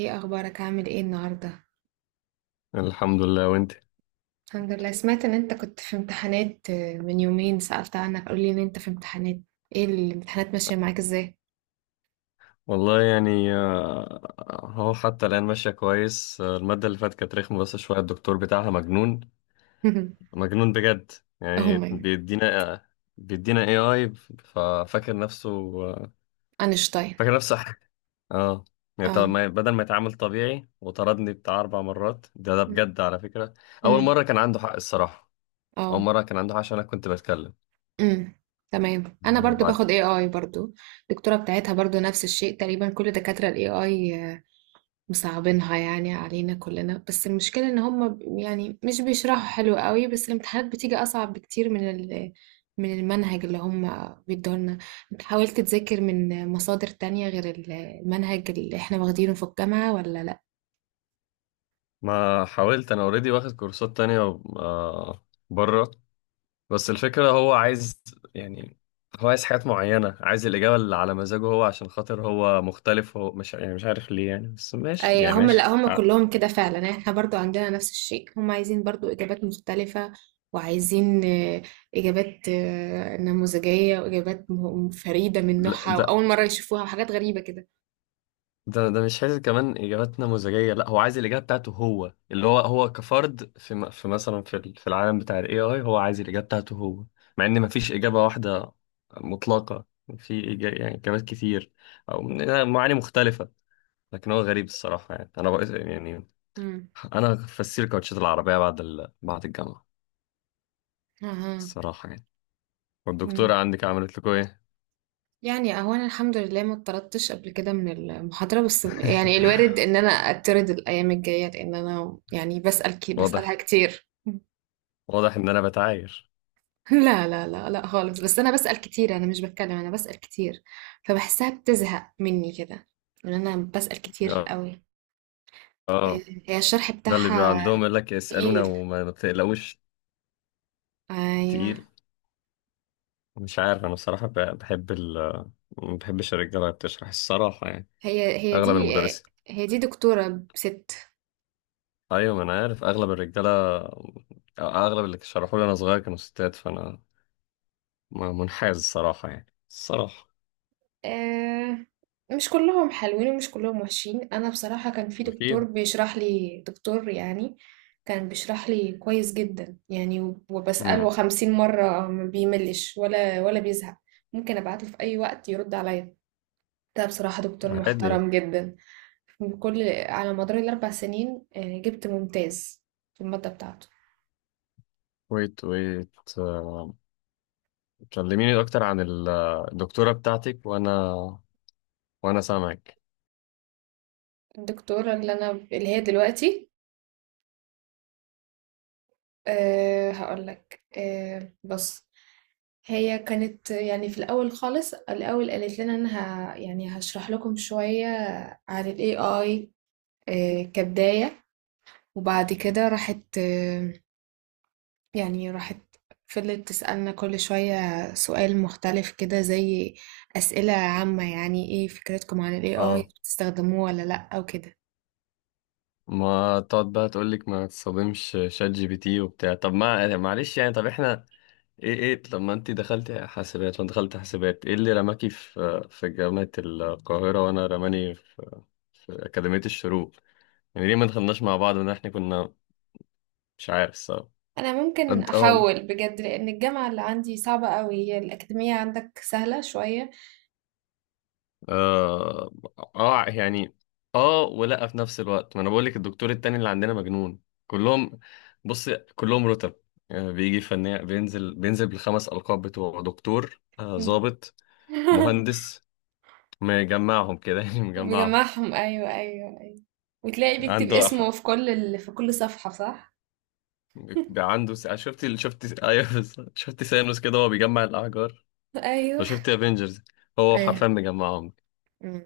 ايه اخبارك؟ عامل ايه النهارده؟ الحمد لله. وانت؟ الحمد لله. سمعت ان انت كنت في امتحانات، من يومين سألت عنك، قولي ان انت في امتحانات. ايه الامتحانات ماشيه معاك ازاي؟ والله يعني هو حتى الآن ماشية كويس. المادة اللي فاتت كانت رخمة بس شوية، الدكتور بتاعها مجنون، مجنون بجد. يعني هم. بيدينا، بيدينا اي اي، ففاكر نفسه آه، اينشتاين. فاكر نفسه حاجة. اه يعني طب اه. ما بدل ما يتعامل طبيعي، وطردني بتاع أربع مرات، ده مم. بجد على فكرة. أول مم. مرة كان عنده حق الصراحة، أول اه. مرة كان عنده حق عشان أنا كنت بتكلم. مم. تمام، انا آه، برضو بعد باخد اي اي برضو. الدكتوره بتاعتها برضو نفس الشيء تقريبا، كل دكاتره الاي اي مصعبينها يعني علينا كلنا، بس المشكلة ان هم يعني مش بيشرحوا حلو قوي، بس الامتحانات بتيجي اصعب بكتير من من المنهج اللي هم بيدولنا. انت حاولت تذاكر من مصادر تانية غير المنهج اللي احنا واخدينه في الجامعة ولا لا؟ ما حاولت أنا أوريدي واخد كورسات تانية، آه، بره. بس الفكرة، هو عايز يعني، هو عايز حاجات معينة، عايز الإجابة اللي على مزاجه هو، عشان خاطر هو مختلف. هو مش يعني، مش عارف ليه يعني، بس ماشي اي يعني هم، لا ماشي هم كلهم كده فعلا، يعني احنا برضو عندنا نفس الشيء. هم عايزين برضو اجابات مختلفة، وعايزين اجابات نموذجية، واجابات فريدة من لا. نوعها، ده واول مرة يشوفوها، وحاجات غريبة كده. ده ده مش عايز كمان إجابات نموذجية، لا هو عايز الإجابة بتاعته هو، اللي هو كفرد في مثلا في العالم بتاع ال AI، هو عايز الإجابة بتاعته هو، مع إن مفيش إجابة واحدة مطلقة. يعني إجابات كتير أو معاني مختلفة. لكن هو غريب الصراحة يعني. أنا بقى يعني، امم. انا فسير كاوتشات العربيه بعد بعد الجامعه اها. الصراحه يعني. مم. والدكتوره عندك عملت لكم ايه؟ يعني اهو انا الحمد لله ما اتطردتش قبل كده من المحاضرة، بس يعني الوارد ان انا اتطرد الايام الجاية، لان انا يعني بسأل واضح، بسألها كتير. واضح ان انا بتعاير. لا لا لا لا خالص، بس انا بسأل كتير، انا مش بتكلم، انا بسأل كتير، فبحسها بتزهق مني كده ان انا بسأل كتير اه، قوي. اه، هي الشرح ده اللي بيبقى بتاعها عندهم يقول لك اسالونا تقيل. وما ما بتقلقوش ايوه. التقيل. مش عارف انا بصراحه، بحب ال، ما بحبش الرجاله اللي بتشرح الصراحه يعني، هي هي اغلب دي المدرسين. هي دي دكتورة ست. ايوه ما انا عارف اغلب الرجاله أو اغلب اللي شرحوا لي انا صغير كانوا ستات، فانا منحاز الصراحه يعني الصراحه. آه، مش كلهم حلوين ومش كلهم وحشين، انا بصراحة كان في دكتور اكيد. بيشرح لي، دكتور يعني كان بيشرح لي كويس جدا يعني، امم. وبسأله 50 مرة ما بيملش ولا بيزهق، ممكن ابعته في اي وقت يرد عليا. ده بصراحة دكتور عادي. محترم جدا بكل على مدار الـ4 سنين جبت ممتاز في المادة بتاعته. ويت ويت، آه، كلميني اكتر عن الدكتورة بتاعتك، وانا، وانا سامعك. الدكتورة اللي هي دلوقتي، هقول لك، بص، هي كانت يعني في الأول خالص، الأول قالت لنا أنا يعني هشرح لكم شوية عن ال AI، كبداية، وبعد كده راحت أه يعني راحت فضلت تسألنا كل شوية سؤال مختلف كده، زي أسئلة عامة، يعني إيه فكرتكم عن ال AI، اه بتستخدموه ولا لأ، أو كده. ما تقعد بقى تقول لك ما تصدمش شات جي بي تي وبتاع، طب ما معلش يعني، طب احنا، ايه ايه؟ طب ما انت دخلتي حاسبات وانا دخلت حاسبات، ايه اللي رماكي في جامعة القاهرة وانا رماني في, في أكاديمية الشروق؟ يعني ليه ما دخلناش مع بعض، ان احنا كنا مش عارف سوا. أنا ممكن اه، أحاول بجد، لأن الجامعة اللي عندي صعبة أوي، هي الأكاديمية عندك سهلة شوية. اه، يعني اه. ولا في نفس الوقت ما انا بقول لك الدكتور التاني اللي عندنا مجنون، كلهم. بص، كلهم رتب، يعني بيجي فنان بينزل بالخمس القاب بتوعه: دكتور، ضابط، مهندس، مجمعهم كده يعني مجمعهم. بجمعهم، ايوه ايوه ايوه. وتلاقي بيكتب عنده أح...، اسمه في كل ال... في كل صفحة، صح؟ عنده س...، شفت شفت؟ ايوه بالظبط. شفت سانوس كده وهو بيجمع الاحجار؟ لو ايوه. شفت افنجرز، هو حرفيا ايه. مجمعهم. مم.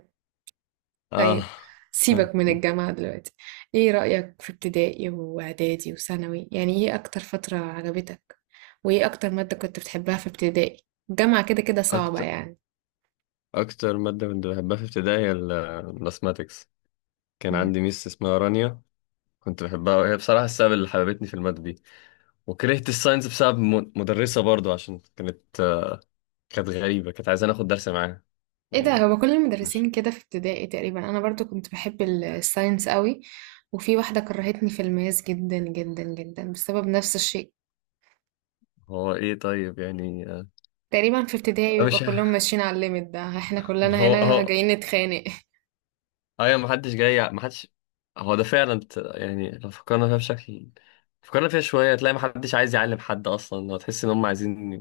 اه. طيب، سيبك من الجامعة دلوقتي، ايه رأيك في ابتدائي واعدادي وثانوي؟ يعني ايه اكتر فترة عجبتك، وايه اكتر مادة كنت بتحبها في ابتدائي؟ الجامعة كده كده صعبة اكتر، يعني. اكتر ماده كنت بحبها في ابتدائي هي الماثماتكس. كان مم. عندي ميس اسمها رانيا، كنت بحبها، وهي بصراحة السبب اللي حببتني في المادة دي. وكرهت الساينس بسبب مدرسة برضو، عشان كانت، كانت غريبة، كانت عايزة ناخد درس معاها ايه ده، يعني. هو كل مش، المدرسين كده في ابتدائي تقريبا انا برضو كنت بحب ال- الساينس قوي وفي واحدة كرهتني في الماس جدا جدا جدا بسبب نفس الشيء هو ايه طيب يعني، تقريبا في ابتدائي بيبقى مش، كلهم ماشيين على الليميت ده احنا ما كلنا هو هنا هو، جايين نتخانق ايوه ما حدش جاي، ما حدش، هو ده فعلا يعني لو فكرنا فيها بشكل، فكرنا فيها شوية تلاقي ما حدش عايز يعلم حد اصلا، وتحس ان هم عايزين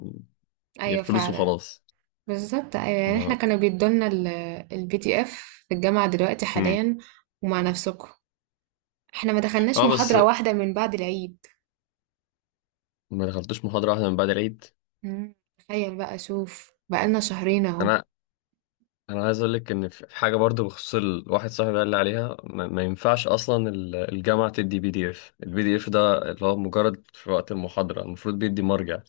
ايوه الفلوس فعلا وخلاص. بالظبط ايوه يعني اللي احنا هو، كانوا بيدولنا البي دي اف في الجامعة دلوقتي مم. حاليا ومع نفسكم احنا ما دخلناش اه بس. محاضرة واحدة من بعد العيد ما دخلتوش محاضرة واحدة من بعد العيد؟ مم، تخيل بقى شوف بقالنا شهرين اهو انا انا عايز اقول لك ان في حاجه برضو بخصوص الواحد، صاحبي قال لي عليها، ما ينفعش اصلا الجامعه تدي بي دي اف، البي دي اف ده اللي هو مجرد في وقت المحاضره، المفروض بيدي مرجع.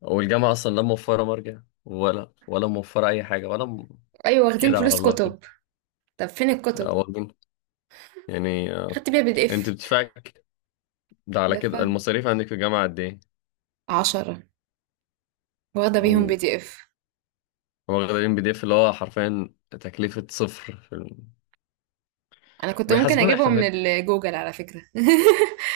والجامعه اصلا لا موفره مرجع ولا موفره اي حاجه ولا م...، ايوه واخدين كده على فلوس الله كده. كتب طب فين الكتب واخدين يعني، خدت بيها بي دي انت اف بتدفعي، ده على كده دفع المصاريف عندك في الجامعه قد ايه؟ عشرة واخدة بيهم بي اوه. دي اف هو واخدين بي دي اف اللي هو حرفيا تكلفه صفر في الم...، انا كنت ممكن بيحاسبونا احنا اجيبهم من الجوجل على فكرة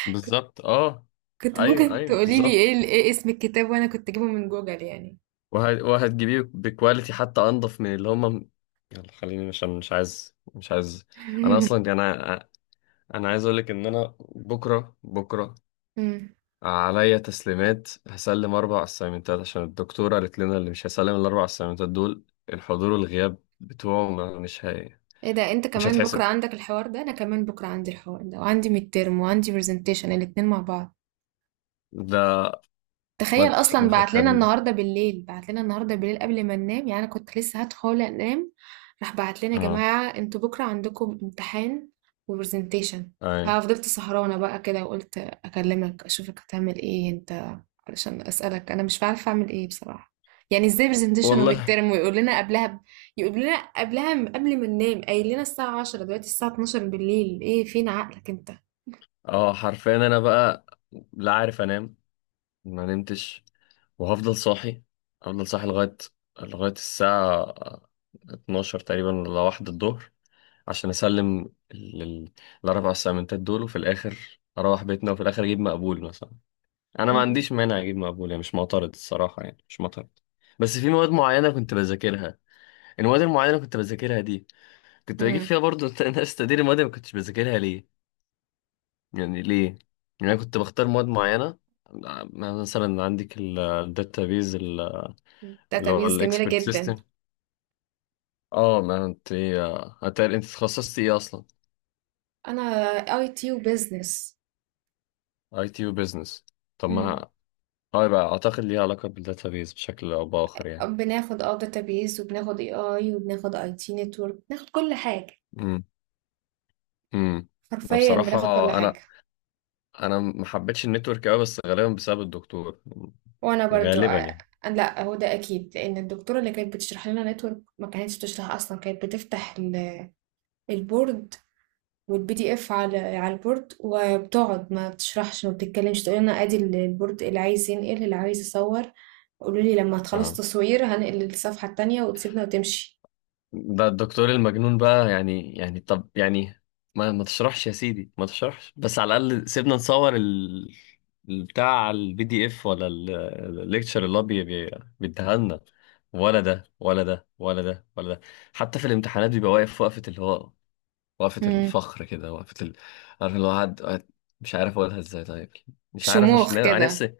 بالظبط اه. كنت ايوه ممكن ايوه تقولي لي بالظبط، ايه ايه اسم الكتاب وانا كنت اجيبه من جوجل يعني وهتجيبيه بكواليتي حتى انضف من اللي هم. يلا خليني عشان مش عايز، انا اصلا انا انا عايز اقول لك ان انا بكره، بكره مم. عليا تسليمات، هسلم اربع اسايمنتات، عشان الدكتوره قالت لنا اللي مش هيسلم الاربع اسايمنتات دول، الحضور والغياب بتوعه مش هي...، ايه ده انت مش كمان بكره هتحسب. عندك الحوار ده؟ انا كمان بكره عندي الحوار ده، وعندي ميد ترم وعندي برزنتيشن الاتنين مع بعض. ده ما تخيل، ما اصلا بعت لنا فكرنيش. النهارده بالليل، بعت لنا النهارده بالليل قبل ما ننام، يعني انا كنت لسه هدخل انام، راح بعت لنا يا اه جماعه انتوا بكره عندكم امتحان وبرزنتيشن. اي ففضلت سهرانه بقى كده، وقلت اكلمك اشوفك هتعمل ايه انت، علشان اسالك، انا مش عارفه اعمل ايه بصراحه. يعني ازاي برزنتيشن والله. وميد ترم، ويقول لنا قبلها ب... يقول لنا قبلها م- قبل ما ننام، قايل لنا الساعه 10 دلوقتي الساعه 12 بالليل، ايه فين عقلك انت؟ اه حرفيا انا بقى لا عارف انام، ما نمتش. وهفضل صاحي، هفضل صاحي لغاية الساعة 12 تقريبا ولا واحدة الظهر، عشان أسلم ال- ال- الأربع أسايمنتات دول. وفي الآخر أروح بيتنا، وفي الآخر أجيب مقبول مثلا. أنا ما امم. عنديش مانع أجيب مقبول يعني، مش معترض الصراحة يعني، مش معترض. بس في مواد معينة كنت بذاكرها، المواد المعينة اللي كنت بذاكرها دي كنت بجيب امم. فيها برضو ناس تقدير، المواد اللي ما كنتش بذاكرها ليه يعني، ليه يعني؟ أنا كنت بختار مواد معينة، مثلا عندك الداتابيز، اللي هو داتابيز جميله الاكسبرت جدا. سيستم. اه ما انت ايه، هتقل انت اتخصصت ايه اصلا؟ انا اي تي وبزنس. اي تي وبزنس؟ طب امم. ما اه، يبقى اعتقد ليها علاقه بالداتابيز بشكل او باخر يعني. بناخد داتابيز، وبناخد اي اي، وبناخد اي تي نتورك، بناخد كل حاجة، امم. امم. حرفيا بصراحه، بناخد كل انا حاجة. انا ما حبيتش النتورك قوي، بس غالبا بسبب الدكتور، وانا برضو غالبا يعني. لا، هو ده اكيد، لان الدكتورة اللي كانت بتشرح لنا نتورك ما كانتش بتشرح اصلا، كانت بتفتح البورد والبي دي اف على البورد، وبتقعد ما بتشرحش ما بتتكلمش، تقول لنا ادي البورد، اللي عايز ينقل اللي عايز يصور، قولوا لي لما تخلص اه تصوير هنقل للصفحة التانية، وتسيبنا وتمشي. ده الدكتور المجنون بقى يعني، يعني طب يعني ما تشرحش يا سيدي، ما تشرحش بس على الأقل سيبنا نصور ال بتاع البي دي اف ولا الليكتشر اللي هو بيديها لنا. ولا ده. حتى في الامتحانات بيبقى واقف وقفة اللي هو، وقفة امم. الفخر كده، وقفة ال...، عارف اللي هو قاعد مش عارف اقولها ازاي طيب، مش عارف عشان شموخ انا كده. نفسي،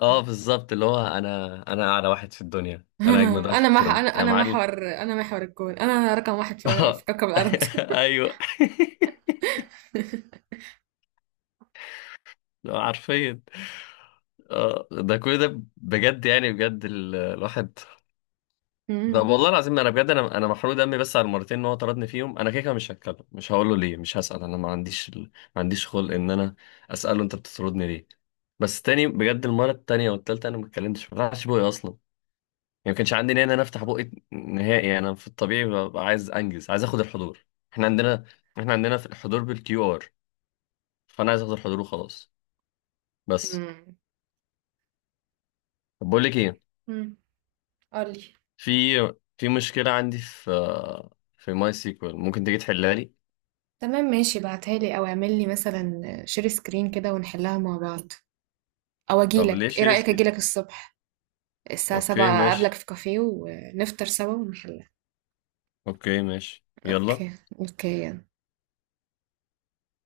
اه بالظبط، اللي هو انا اعلى واحد في الدنيا، انا اجمد واحد في انا مح الكون انا يا انا معلم. محور انا محور الكون، انا رقم واحد في في اه كوكب الارض. ايوه حرفيا. اه ده كل ده بجد يعني، بجد الواحد. طب مم. والله العظيم انا بجد، انا محروق دمي بس على المرتين ان هو طردني فيهم. انا كده كده مش هتكلم، مش هقول له ليه، مش هسأل. انا ما عنديش ال...، ما عنديش خلق ان انا اسأله انت بتطردني ليه، بس تاني بجد. المره التانيه والتالته انا ما اتكلمتش، ما فتحتش بوقي اصلا، يعني ما كانش عندي نيه ان انا افتح بوقي نهائي. انا في الطبيعي ببقى عايز انجز، عايز اخد الحضور. احنا عندنا احنا عندنا في الحضور بالكيو ار، فانا عايز اخد الحضور وخلاص بس. مم. طب بقول لك ايه، امم. قولي. في في مشكله عندي في، في ماي سيكوال، ممكن تيجي تحلها لي؟ تمام، ماشي، بعتها لي او اعمل لي مثلا شير سكرين كده ونحلها مع بعض، او طب اجيلك، ليش ايه رأيك ريسك. اجيلك الصبح الساعة اوكي سبعة اقابلك ماشي، في كافيه ونفطر سوا ونحلها. اوكي ماشي يلا. اوكي. اوكي.